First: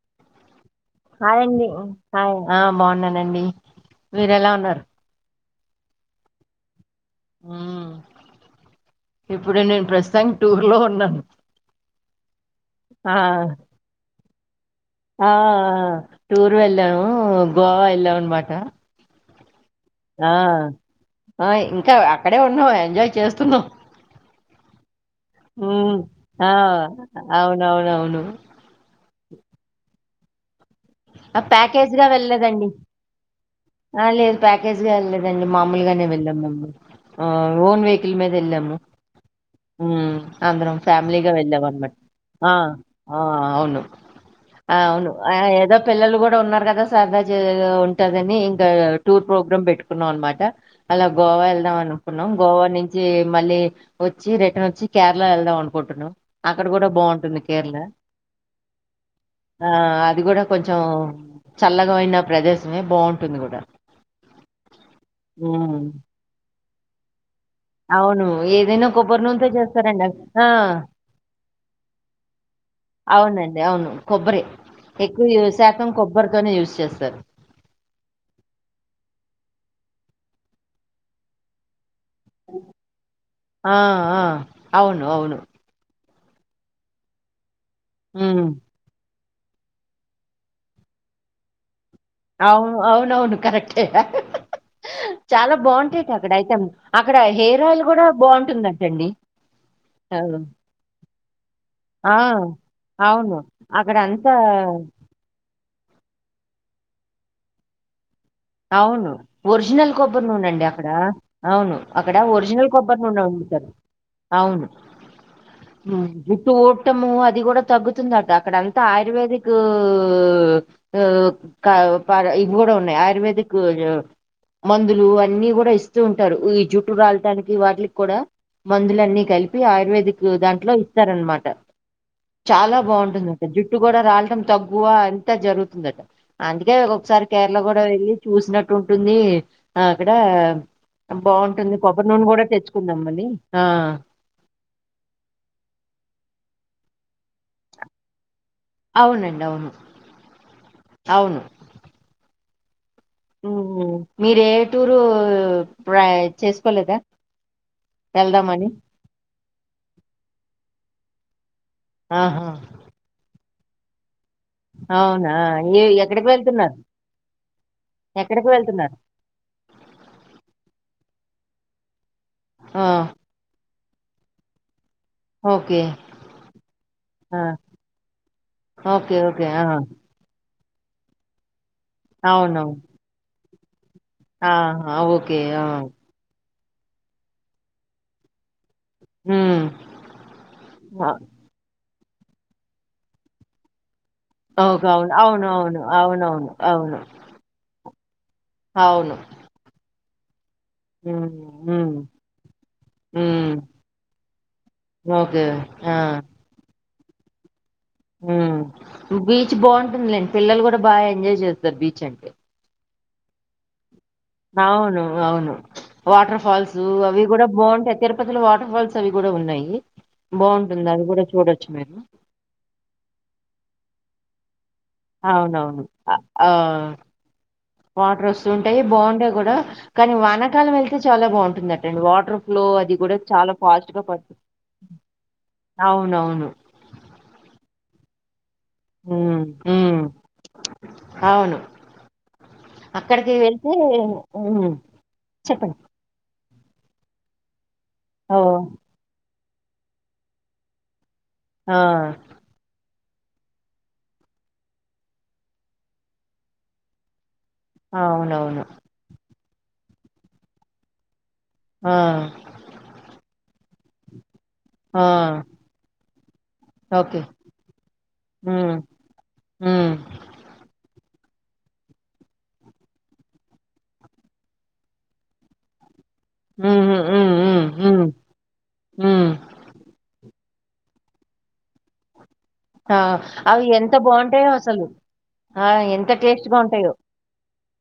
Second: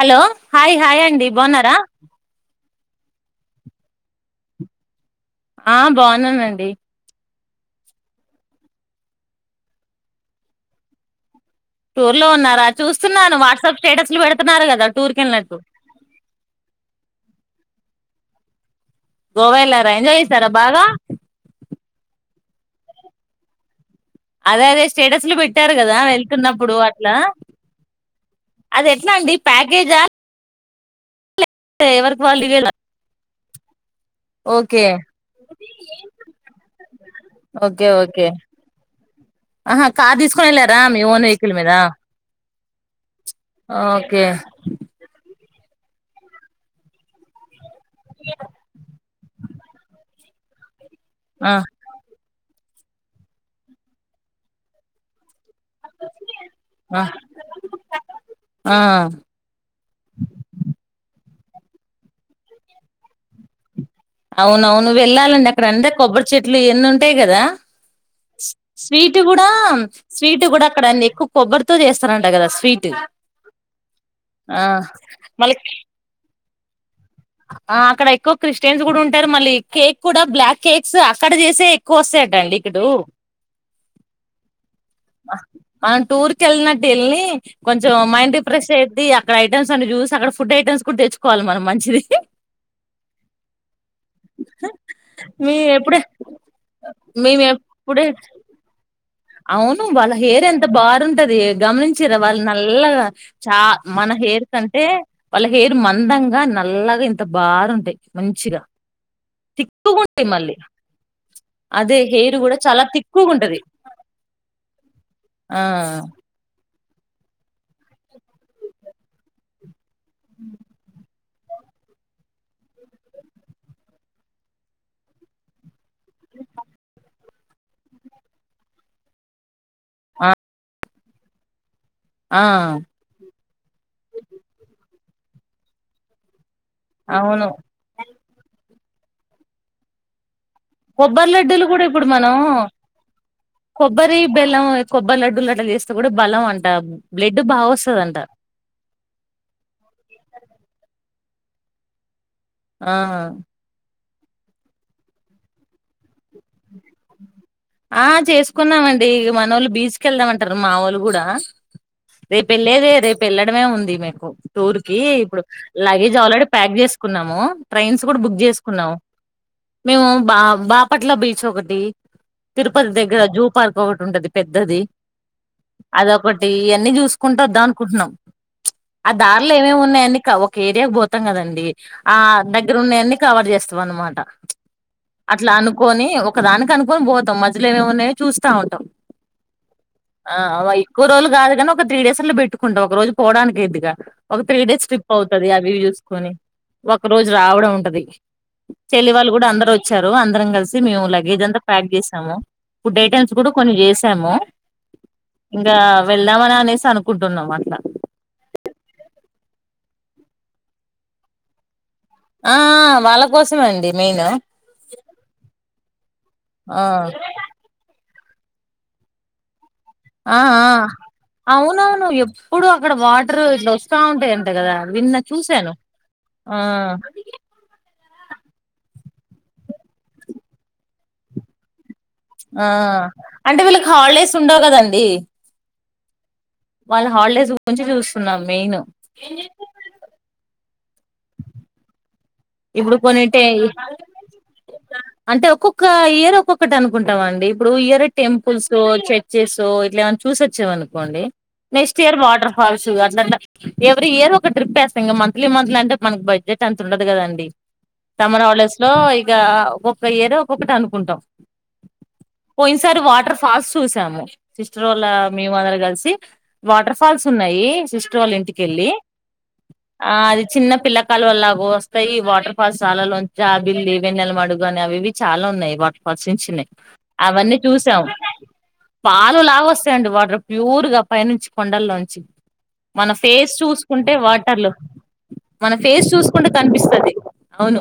Hello hi hi అండి బాగున్నారా బాగున్న నండి మీరూ ఎలా ఉన్నారు ఆ బాగున్నానండి మ్ ఇప్పుడే నేను ప్రస్తుతం టూర్ లో ఉన్నా టూర్ లో ఉన్నారా చూస్తున్నాను వాట్సాప్ స్టేటస్లు పెడత తున్నారు. గా ఆ టూర్ వెళ్ళాను గోవా వెళ్ళామనమాట గోవా వెళ్ళా ఎంజాయ్ చేశారా బాగా ఆ ఇంకా అక్కడే ఉన్నాం ఎంజాయ్ చేస్తున్నాం అదే అే స్టేటస్లు పెట్టారు కదా మ్మ్ ఆ వెళ్తున్నప్పుడు అట్లా అవునవునవును అది ఎట్లా అండి ప్యాకేజా ఆ ప్యాకేజ్గా ఎవరికి వాళ్ళు వెళ్ళదండి ఇవ్వాలా? లేదు ఓకే ప్యాకేజ్గా వెళ్ళలేదండి మామూలుగానే వెళ్ళాము. ఓన్ ఓకే వెహికల్ ఓకే మీద వెళ్ళాము. ఆహా కార్ తీసుకొని అందరం వెళ్ళారా మీ ఓన్ ఫ్యామిలీగా వెహికల్ వెళ్ళాము మీద అనమాట ఆ ఆ అవును ఓకే ఆ అవును ఆ పిల్లలు కూడా ఉన్నారు కదా సరదా ఉంటదని ఇంకా టూర్ ప్రోగ్రామ్ పెట్టుకున్నాం అనమాట డ అలా గోవా ఆ వెళ్దాం అనుకున్నాం గోవా నుంచి మళ్ళీ వచ్చి రిటర్న్ వచ్చి కేరళ వెళ్దాం అక్కడ కూడా ఆ బాగుంటుంది కేరళ ఆ అది కూడా చల్లగా ఉన్నా ప్రదేశమే బాగుంటుంది కూడా అవున అవును వెళ్ళాలండి అక్కడ అంతా కొబ్బరి చెట్లు ట్లు ఇవన్నీ ఉంటాయి కదా అవును. ఏదైనా స్వీట్ కొబ్బరి నూనెతో కూడా చేస్తారండి అవి. స్వీట్ ఆ! కూడా అక్కడ అండి ఎక్కువ కొబ్బరితో చేస్తరంట కదా స్వీట్ అవునండి. అవును. కొబ్బరే. ఆ మళ గా యూజ్ చేస్తారు ఆ అక్కడ ఎక్కువ క్రిస్టియన్స్ కూడా ఉంటారు మళ్ళీ కేక్ కూడా బ్లాక్ కేక్స్ అక్కడ చేసే కోసేడ్డాండి ఇక్కడు ఆ! ఆ! అవును. అవును. అ టూర్ కెళ్ళినట్టు ఎల్లి కొంచెం మైండ్ హ్మ్. డిప్రెషన్ పెట్టి ఇగ రైట్ ఐటమ్స్ చూసి అక్కడ ఫుడ్ ఐటమ్స్ కూడా తెచ్చుకోవాలి మనం మంచివి అవును అవునవును కరెక్టే మీ చాలా ఎప్పుడే బాగుంటాయి అక్కడ అయితే అక్కడ మేము హెయిర్ ఆయిల్ కూడా ఎప్పుడే బాగుంటుందంటండి అవును వాళ్ళ హెయిర్ ఎంత బాారుంటది గమనించరా ఆ! వాళ్ళు నల్ల అవును. చా మన అక్కడంతా హెయిర్ కంటే వాళ్ళ పేరు మందంగా నల్లగా ఇంత బారుంటాయి మంచిగా అవును ఒరిజినల్ కొబ్బరి తిక్కుగుంటాయి నూనె మళ్ళీ అండి అక్కడ అవును అదే అక్కడ హెయిర్ కూడా ఒరిజినల్ చాలా కొబ్బరి నూనె తిక్కుగుంటది వండుతారు అవును ఆ ము కోటము అది కూడా తగ్గుతుంది అ అక్కడ అంతా ఆయుర్వేదిక్ ఆ ఆ హ ఇది కూడా కూడా ఉన్నయి ఆయుర్వేద ఇక్కడ మందులు అన్నీ కూడా ఇస్త వస్తు ఉంటారు ఈ జుట్టు రాలటానికి వాటిలికి కూడా మందులన్నీ కలిపి ఆయుర్వేదిక్ ఆ దాంట్లో ఇస్తారన్న మాట ఆ చాలా బాగుంటుందంట జుట్టు కూడా రాలటం తగ్గువ అ ఎంత జరుగుతుందట అందుకే ఒకసారి అవును కేరళ కూడా వెళ్ళి చూసినట్టు ఉంటుంది ఆ అక్కడ కొబ్బరి లడ్డూలు బాగుంటుంది కూడా ఇప్పుడు కొబ్బరి నూనె మనం కూడా తెచ్చుకుందాం మళ్ళీ ఆ కొబ్బరి బెల్లం కొబ్బరి లడ్డూలు అట్టలా చేస్తే కూడా బలం అంటా బ్లడ్ బాగా వస్తుందంట అవునండి అవును అవును ఆ ఓ మీరు ఏ టూరు ప్రయాణ చేసుకోలేదా ఆ వెళ్దామని చేసుకున్నామండి మన వాళ్ళు బీచ్ కి వెళ్దామంటారు మా వాళ్ళు కూడా ఆ ఆహా రేపు ఎలేది రేపు ఎలా అడం మేముంది ఉంది మీకు టూర్ కి అవునా ఇప్పుడు ఏ లగేజ్ ఎక్కడికి ఆల్రెడీ ప్యాక్ వెళ్తున్నారు చేసుకున్నాము ట్రైన్స్ కూడా బుక్ ఎక్కడికి చేసుకున్నాము వెళ్తున్నారు మేము బా బా బాపట్ల బీచ్ ఒకటి తిరుపతి ఆ దగ్గర జూ పార్క్ ఒకటి ఉంటది పెద్దది ఓకే. అదొకటి ఇవన్నీ ఆ! చూసుకుంటూ వద్దాం అనుకుంటున్నాం ఆ ఓకే. ఓకే. దారిలో ఆ! ఏమేమి ఉన్నాయనిక ఒక కేరియాకు పోతాం కదండి ఆ అవునవును. దగ్గర ఉన్నవన్ని కవర్ చేస్త వని మాట ఆహా! ఓకే. అట్లా ఆ! అనుకొని ఒకదానికి కనుక్కోని పోతాం మధ్యలో ఏవేవో ఉన్నాయో చూసి తాగుతాం హ్మ్. ఆ అ ఎక్కువ రోజులు కాదు కానీ ఒక త్రీ డేస్ లో పెట్టుకుంటాం ఒక రోజు పోవడానికి ఐద్దిగా ఒక త్రీ ఓకే. డేస్ అవును. ట్రిప్ అవుతది ఆ వ్యూ అవునవును. చూసుకుని అవునవును. అవును. ఒక రోజు రావడం ఉంటది చెల్లి అవును. వాళ్ళు కూడా అందరూ వచ్చారు అందరం కలిస్ మేము హ్మ్. లగేజ్ంత హ్మ్. ప్యాక్ చేసి ఫుడ్ ఐటమ్స్ కూడా హ్మ్. కొన్ని చేసాము ఓకే. ఇంకా ఆ! వెళ్దామని అనేసి అను కుంటున్నాం అట్లా బీచ్ బాగుంటుందిలేండి పిల్లలు కూడా బాగా ఎంజాయ్ చేస్తారు బీచ్ అంటే. ఆ ఆ వాళ్ళ కోసమే అండి మెయిన్ ఆ అవును అవును వాటర్ ఫాల్సు అవి కూడా బాగుంటాయ్ తిరు తిరుపతి లో వాటర్ ఫాల్స్ అవి కూడా ఉన్నాయి అ ఆ బావుంటుంది. అది గూడా చూడొచ్చు మీరు. అవునవును ఎప్పుడు అక్కడ వాటర్ ఇట్లా వస్తా ఉంటాయి విన్న చూసాను అవునవును. అ ఆ వాటర్ వస్తుూంటాయి బాగుంటాయి కూడా కానీ వనకాలం వెళ్తే చాలా బాగుంటుందండి ఆ అంటే వీళ్ళకి గా హాలిడేస్ పడుతుంది ఉండవు కదండీ అవునవును వాళ్ళ హాలిడేస్ గురించి చూస్తున్నాం మెయిను ఉమ్, ఉమ్, అవును అక్కడికి వెళ్తే ఉమ్, అంటే చెప్పండి ఒక్కొక్క ఇయర్ ఒక్కొ ఇప్పటి అనుకుంటాం అండి ఇప్పుడు ఇయర్ ఓ టెంపుల్స్ చ చేసో ఇట్లా ఏమన్నా చూసి వొచ్చావ అనుకోండి ఆ, next year waterfalls at every year ఒక ట్రిప్ వేస్తాంక మంత్లీ మంత్లీ అంటే మనకు బడ్జెట్ ఎంత ఉండదు కదండి సమ్మర్ అవునవును హాలిడేస్ లో ఇగా ఒక్క ఇయర్ ఒక్కొటి అనుకుంటాం ఆ, పోయినసారి వాటర్ ఫాల్స్ చూసాము సిస్టర్ ఆ, వాళ్ళ మేము అందరం కలిసి వాటర్ ఓకే ఫాల్స్ ఉన్నాయి సిస్టర్ వాళ్ళ ఇంటిక ఉమ్, వెళ్ళి ఉమ్, ఆ అది చిన్న పిల్ల కాలు వల్లా పో ాయి వాటర్ ఫాల్స్ చాలలో బిల్లి వెన్నెల మడుగుగాని అవి ఇవి చాలా ఉన్నాయి వా వసించినాయి ఉమ్, ఉమ్, అవన్నీ ఉమ్, ఉమ్, చూసాం ఉమ్, పాలు లాగ వస్తాయండి వాటర్ ప్యూరుగా పైనుంచి కొండల్లోంచి ఆ మన ఫేస్ అవి ఎంత చూసుకుంటే బాగుంటాయో వాటర్లు అసలు ఆ ఎంత టేస్ట్ గా ఉంటాయో కనిపిస్తుంది అవును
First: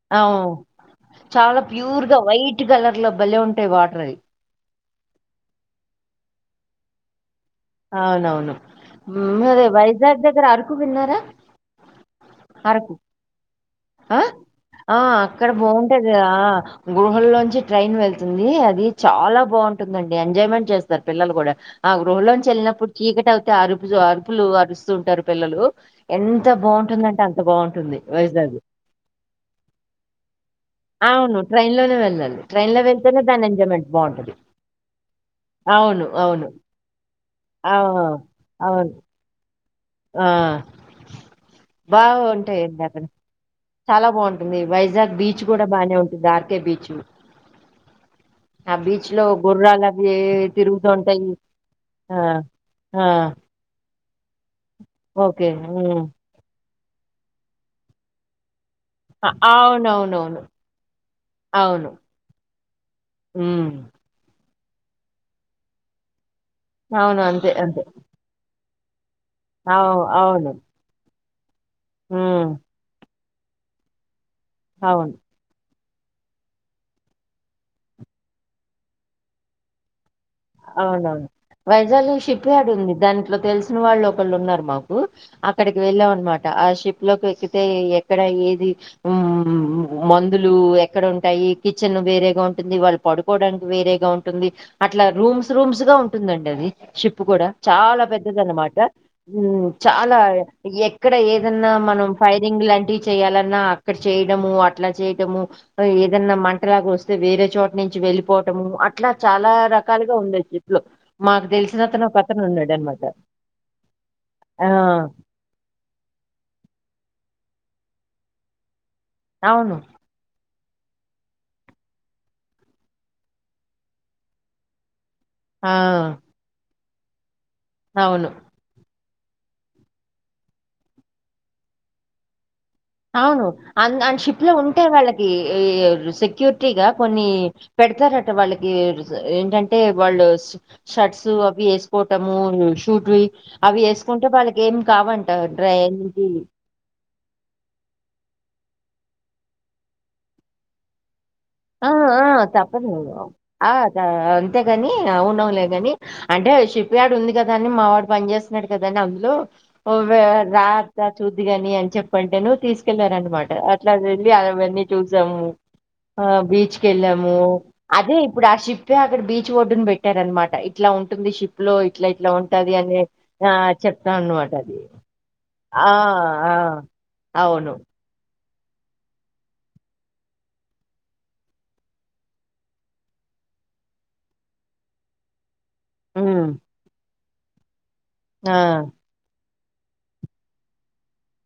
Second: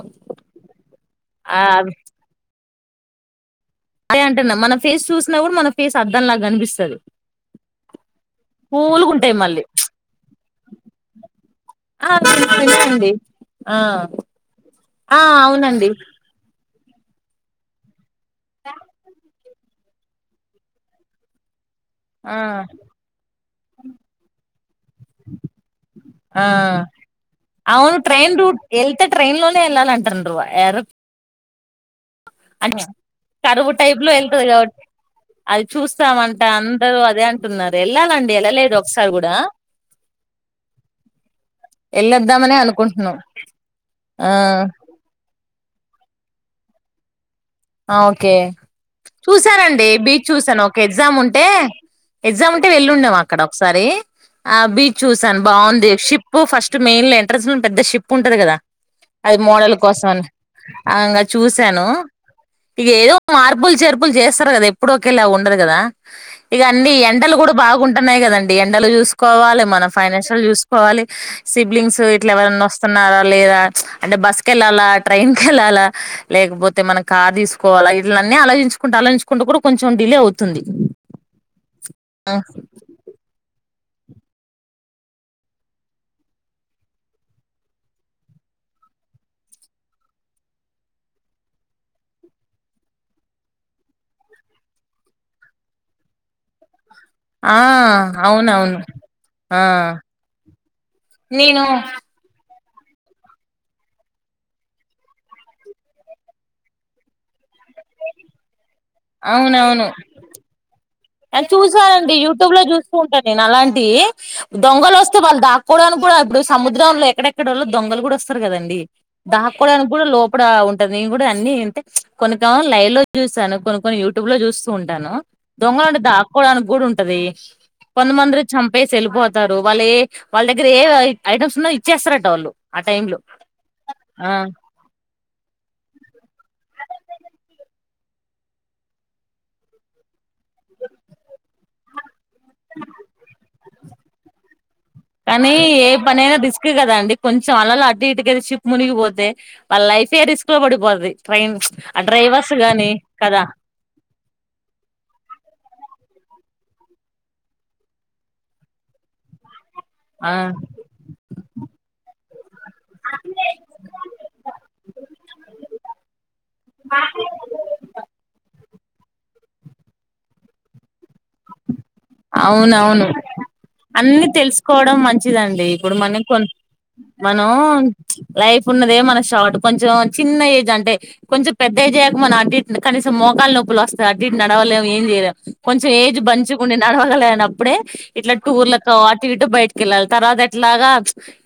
చాలా ఆ ప్యూర్ గా వైట్ కలర్ లో బలే ఉంట అదే అంటున్న మన ఫేస్ చూసినా కూడా మన ఫేస్ అర్ధం లాగా అనిపిస్తుంది సరే అవునవును మళ్ళీ అదే వైజాగ్ దగ్గర అరకు విన్నారా ఆ అరకు విన్నానండి ఆ ఆ అక్కడ బాగుంటది గృహల్లోంచి ట్రైన్ వెళ్ ంది అది చాలా బాగుంటుందం ఎజాయ్మెంట్ చేస్తారు పిల్లలు కూడా ఆ గృహ లోని వెల్లినప్పుడు చీకట అవు అరుపులు అరుపులు అరు వస్తుంటారు పిల్లలు ఆ ఎంత బాగుంటుందంటే అంత అవును బాగుంటుంది ట్రైన్ వైజాగ్ రూట్ వెళ్తే ట్రైన్ లోనే వెళ్ళాల అంటారున్నారు్ర అవును ట్రైన్ లోనే వెళ్ళడి అే కరువు టైప్ లో వెళ్తుంది కాబట్టి అది అవును చూస్తామంట అవును అందరుూ అదే అంట ఆ అంటున్నారు ఎళ్ళాలండి ఎలాలేదు అవును ఒకసారి కూడా ఆ వెళ్ళొద్దామనే బాగుంటాయిగ్గర అనుకుంటున్నాం చాలా బాగుంటుంది వైజాగ్ బీచ్ కూడా బాగానే ఉంట దార్క బీచ్ ఓకే ఆ బీచ్ లో గుర్రాలు చూసానండి అవి బీచ్ చూసాను ఓే ఎగ్జామ్ తిరుగుతుంటాయి ఉంటే ఆ ఎగ్జామ్ ఉంటే ఆ వెళ్ళుండేము అక్కడ ఒకసారి ఆ బీచ్ చూసాను ఓకే బాగుంది మ్మ్ షిప్ ఫస్ట్ మెయిన్ లో ఎంట్రన్స్ లో పెద్ద షప్ ఉంటుది కదా అది మోడల్ కోసంని అవునవునవును అకా చూసాను అవును ఇక ఏదో మ్మ్ మార్పులు చేర్పులు చేస్త వస్తారు కదా ఎప్పుడు ఒకేళ ఉండరు కదా ఇక అన్ని అవును ఎంటలు అంతే కూడా అంతే బాగుంటున్నాయి కదండి ఎండలు చూసు కోవాలి మన అవు ఫైనాన్షియల్ అవును యూస్కోవాలి సిబ్లింగ్స్ ఇట్లా మ్మ్ ఎవరన్నా వస్తున్నారా లేదా అంటే బస్ కేలాాల అవును ట్రైన్ కలాాల లేకపోతే మనకి కా తీసుకోవాలా ఇీలన్నీ ఆలచంచుకుంటే ఆలోచుంట కూడా కొంచం డిలే అవుంది అవునవును వైజాగ్ షిప్ యార్డ్ ఉంది దాంట్లో తెలుసు వాళ్ళు ఒకళ్ళు ఉన్నారు మాకు అక్కడికి వెళ్ళాం అనమాట ఆ షిప్ లోకి ఎక్కితే ఎక్కడ ఏది మందులు ఎక్కడ ఉంటాయి కిచెన్ వేరేగా ఉంటుంది వాళ్ళు పడుకోడానికి వేరేగా ఉంటుంది అట్లా రూమ్స్ రూమ్స్ గా ఉంటుందండి అది షిప్ కూడా ఆ చాలా పెద్దది అనమాట అవునవును ఆ చాలా ఎక్కడ నేను ఏదన్నా మనం ఫైరింగ్ లాంటి చేయాలన్నా అక్కడ చేయడము అట్లా చేయటము ఏదన్నా మంటలాగా వస్తే వేరే చోటు నుంచి వెళ్ళిపోవటము అట్లా చాలా అవునవును రక ఉండ చెట్లు చూసానండి ఒక అతను యూట్యూబ్ లో ఉన్నాడు చూస్తూ అనమాట ఉంటాను నేను అలాంటివి ఆ దొంగలు వస్తే వాళ్ళు దాక్కోవడానికి కూడా ఇప్పుడు సముద్రంలో లే ఎక్కడెక్కడ వాళ్ళ దొంగలు కూడా వస్తారు కదండి అవును దాకోడానికి కూడా లోపల ఉంట నేను కూడా అన్ని అంటే కొన్నికం లైవ్ లో చూసాను కొను కొని యూట్యూబ్ లో చూస్తూ ఉంటాను ఆ దొంగలు ఉే దాక్కకోడానికి కూడా ఉంటే అది కొంద అవును మంద్రి చంపే సళ్పోతారు వాళ్ళ ఏ వాళ్ళ దగ్గర ఏ ఐటమ్స్ ఉన్నాో ఇచ్చేస్తారట వాళ్ళు ఆ టైమ్ లో అవును అ అండ్ షిప్ ఆ లో ఉంటే వాళ్ళకి సెక్యూరిటీగా కొన్ని పెడతారట వాళ్ళకి ఏంటంటే వాళ్ళు షర్ట్స్ అవి వేసుకో ము సూట్వి అవి వేసుకుంటే వాళ్ళకి ఏం కావంట కానీ ఏ డ్రై పనైయినా రిస్క్ కదా అండి కొంచెం అలలా ఇటుక షిప్ మునిగిపోతే వాళ్ళ లైఫే రిస్క్ లో పడిపోతుది ఆ ఆ తప్పలేదు కదా ఆ అంతేగాని అవునవులే కాని అంటే చెప్యాడు ఉంది కదా అని మావాడు పని చేేస్తున్నాడు కదా అని అందులో ఆ రాద్దా చూద్ది ని అని చెప్పంటే ను తీసుకెళ్ళార అనమాట అట్లా వెళ్ి అవన్నీ చూసాము బీచ్ క వెళ్ళాము అదే ఇప్పుడు ఆ షిప్ే అక్కడ బీచ్ ఒడ్ని పెట్టారు అనమాట ఇట్లా ఉ ఉంటుంది షిప్ లో ఇట్లా ఇట్లా ఉంటాది అని అవునవును ఆ అన్ని చెప్తాను అంటది తెలుసుకోవడం మంచిదండి ఆ ఇప్పుడు మనం కొ మనం అవును లైఫ్ ఉన్నదే మన షార్ట్ కొంచెం చిన్న ఏజ్ అంటే కొంచెం పెద్ద ఏజ్ అయ్యా మనం అటు ఇటు కనీసం మోకాల నొప్పులు వస్తాయి అటు, ఇటు నడవలేం ఏం చేయలేము కొంచెం ఉమ్ పంచుకుండి నడవగల అప్పుడే ఇట్లా ఆ టూర్లకు అటు ఇటు బయ పిల్లల తర్వాత ఎట్లాగా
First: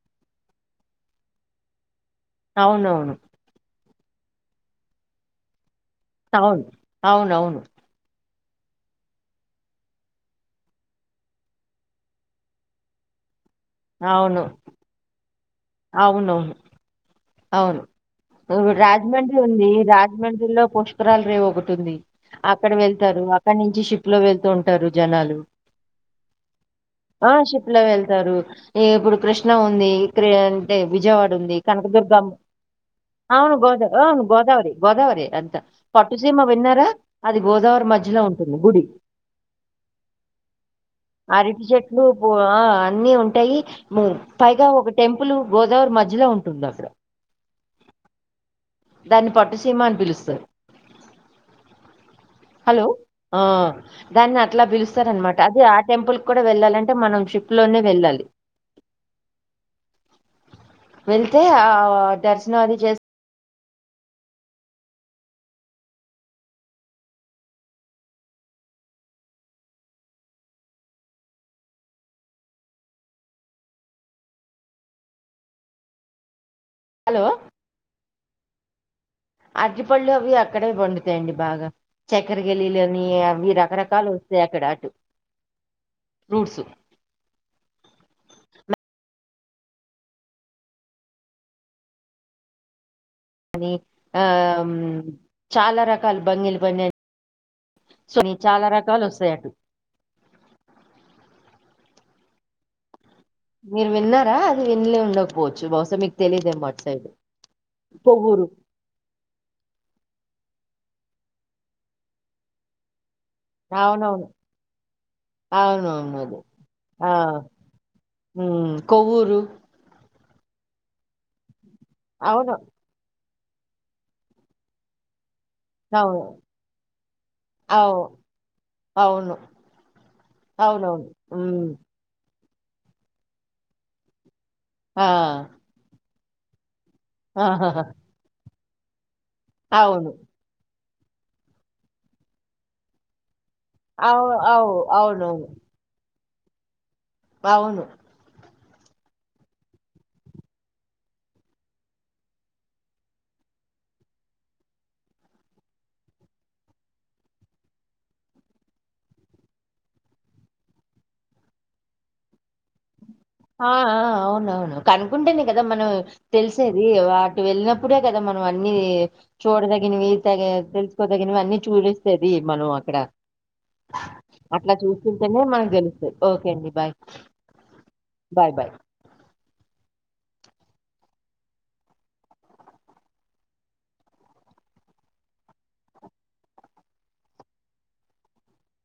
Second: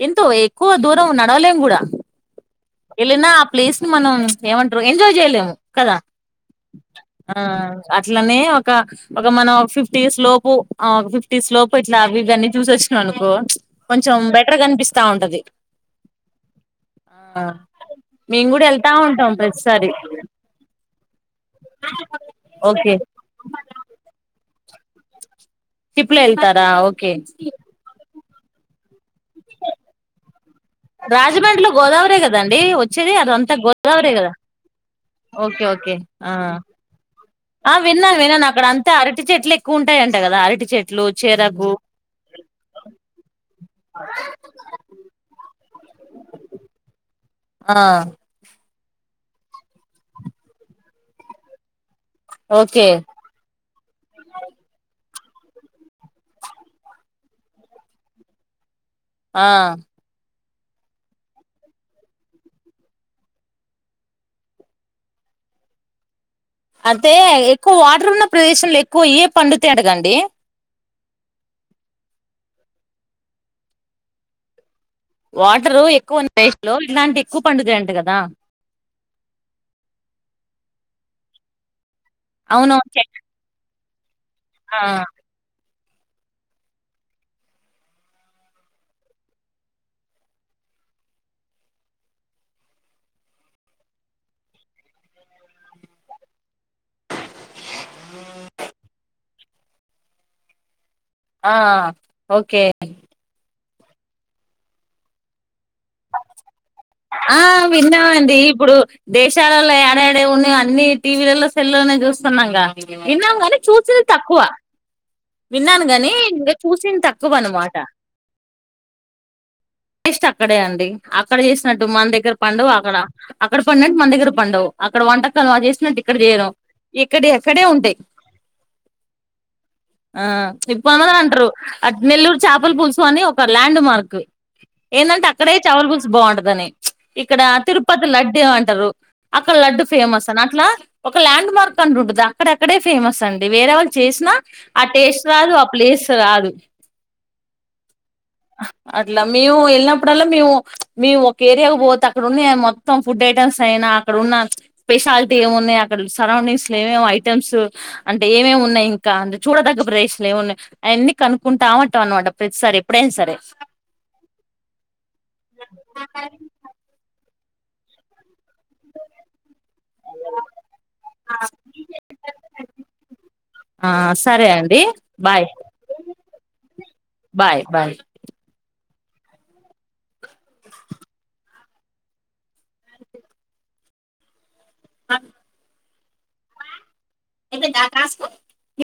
ఎంతో ఎక్కువ దూరం నడవలేం కూడా అవునవును ఎల్లినా ఆ ప్లేస్ మనం ఏమంటారు ఎంజాయ్ చేయలేము కదా అవును ఆ అవునవును అట్లనే క ఒక మనం ఫిఫ్టీస్ లోపు ఒక ఫిఫ్టీస్ లోపు ఇట్లా అవి ఇవన్నీ చూసొచ్చినామనుకో కొంచెం అవును బెటర్ కనిపిస్తా ఉంటది అవునవును ఆ అవును మేము కూడా వెళ్తా ఉంటాం రాజమండ్రి ఉంది ప్రతిసారి రాజమండ్రిలో రై ే ఒకటి ఉంది అక్కడ ఓకే వెళ్తారు అక్కడ నుంచి షిప్ లో వెళ్తూ ంటారు జనాలు షిప్లో వెల్తారా ఓకే ఆ షిప్ లో వెళ్తారు ఈ ఇప్పుడు కృష్ణ ఉంది ఇక్కడ అంటే విజయవాడ ఉంది రాజమండ్రిలో గోదావరే కనకదుర్గమ్ కదండి వచ్చేది అదంతా అవును గోదావరి గోదావరే అవును కదా గోదావరి గోదావరి అంట ఓకే ఓకే ఆ పట్టుసీమ విన్నారా అది ఆ గోదావరి విన్నాను మధ్యలో విన్నాను ఉంటుంది అక్కడ గుడి అంతా అరటి చెట్లు ఎక్కువ ఉంటాయంట కదా అరటి చెట్లు అరిటి చెరకు చెట్లు అన్నీ ఉంటాయి పైగా ఒక టెంపుల్ గోదావరి మధ్యలో ఉంటుంది అక్కడ ఆ దాన్ని పట్టుసీమ అని పిలుస్తారు హలో ఓకే ఆ దాన్ని అట్లా పిలుస్త సార అనమాట అది ఆ టెంపుల్ కూడా వెళ్ళాలంటే మనం షిప్ లోనే వెళ్ళాలి ఆ వెళ్తే ఆ దర్శనం అది చేస్త అంటే ఎక్కువ వాటర్ ఉన్న ప్రదేశంలో ఎక్కువ అయ్యి పండుతై గ అండి వాటరు ఎక్కువ స్టేట్స్ లో ఇలాంటి హలో ఎక్కువ పండుతై అంట కదా అరటిపళ్లు అవి అక్కడే పండుతాయండి బాగా చెక్కర గెలీలు అవునవును చె అని అవి రకార చలు సేకడా ఆ అటు ఫ్రూట్స్ అనీ ఆ చాలా రకాల బంగిలు ఇన్న స చాలా రకాలు వస్తాయి అండి ఆ ఓకే మీరు విన్నారా అది విన్ననే ఉండకపోవద్దు ఆ విన్నామండి కొవ్వూరు ఇప్పుడు దేశాలలో ఎడఎడ ఏమ్ ఉన్నాయో అన్ని టీవీలలో సెల్లోనే చూస్తున్నాం గా విన్నాము ని చూసింది అవునవును తక్కువ విన్నాను కాని అవునవును అది ఇంకా చూసింది ఆ తక్కువ అన్నమాట ఉమ్ కొవ్వూరు టెక్స్ట్ అక్కడే అండి అక్కడ చేసి వస్తుట్టు మన దగ్గర అవును పండవు అక్కడ అక్కడ పడింది మన దగ్గర పండువు అక్కడ వంట చేసినట్టు ఇక్కడ అవును చేయరు ఇక్కడ ఎక్కడే ఉంటాయి అవు అవును ఇ ప అవునవును అంటారు హ్మ్. అ నెల్లూరు చేపల పులుసు అని ఒక ల్యాండ్ మార్క్ ఆ! ఏందంటే అక్కడే చాల బు బాగుండదనే ఇక్కడ ఆహాహా! తిరుపతి లడ్డు అంటే ద్దరు [inaudible] అక్కడ లడ్డు అవును. ఫేమస్ అని అట్లా ఒక ల్యాండ్ మార్క్ అని ఉంటది అక్కడక్కడే ఫేమస్ అండి వేరే వాళ్ళు అవు చేసినా అవు ఆ టేస్ట్ అవునవును. రాదు ఆ ప్లేస్ రాదు అవును అట్లా మేము వెళ్ళినప్పుడల్లా మేము మేము ఒక ఏరియాకు పోతే అక్కడ ఉన్నా మొత్తం ఫుడ్ ఐటమ్స్ అయినా అక్కడ ఉన్న స్పెషాలిటీ ఏమున్నాయి అక్కడ సరౌండింగ్స్ లో ఏమేమ్ ఐటమ్స్ అంటే ఏమేమి ఉన్నాయి ఇంకా చూడదగ్గ ప్లెస్ ఏమి ఉన్నాయి అవన్నీ కనుకుంటా ఉంటాం అన్నమాట ప్రతిసారి ఎప్పుడైనా సరే ఆ అవునవును కనుకుంటేనే కదా మనం తెలిసేది వెళ్ళినప్పుడే కదా మనం అన్ని చూడదగ్గర నవి తెలుసుకోదగినవన్నీ చూపిస్తది మనం అక్కడ ఆ సరే అట్లా అండి చూస్తుంటేనే బాయ్ మనకు తెలుస్తుంది ఓకే అండి బాయ్ బాయ్ బాయ్ బాయ్ అ ఏతే కాస్ [unintelligible]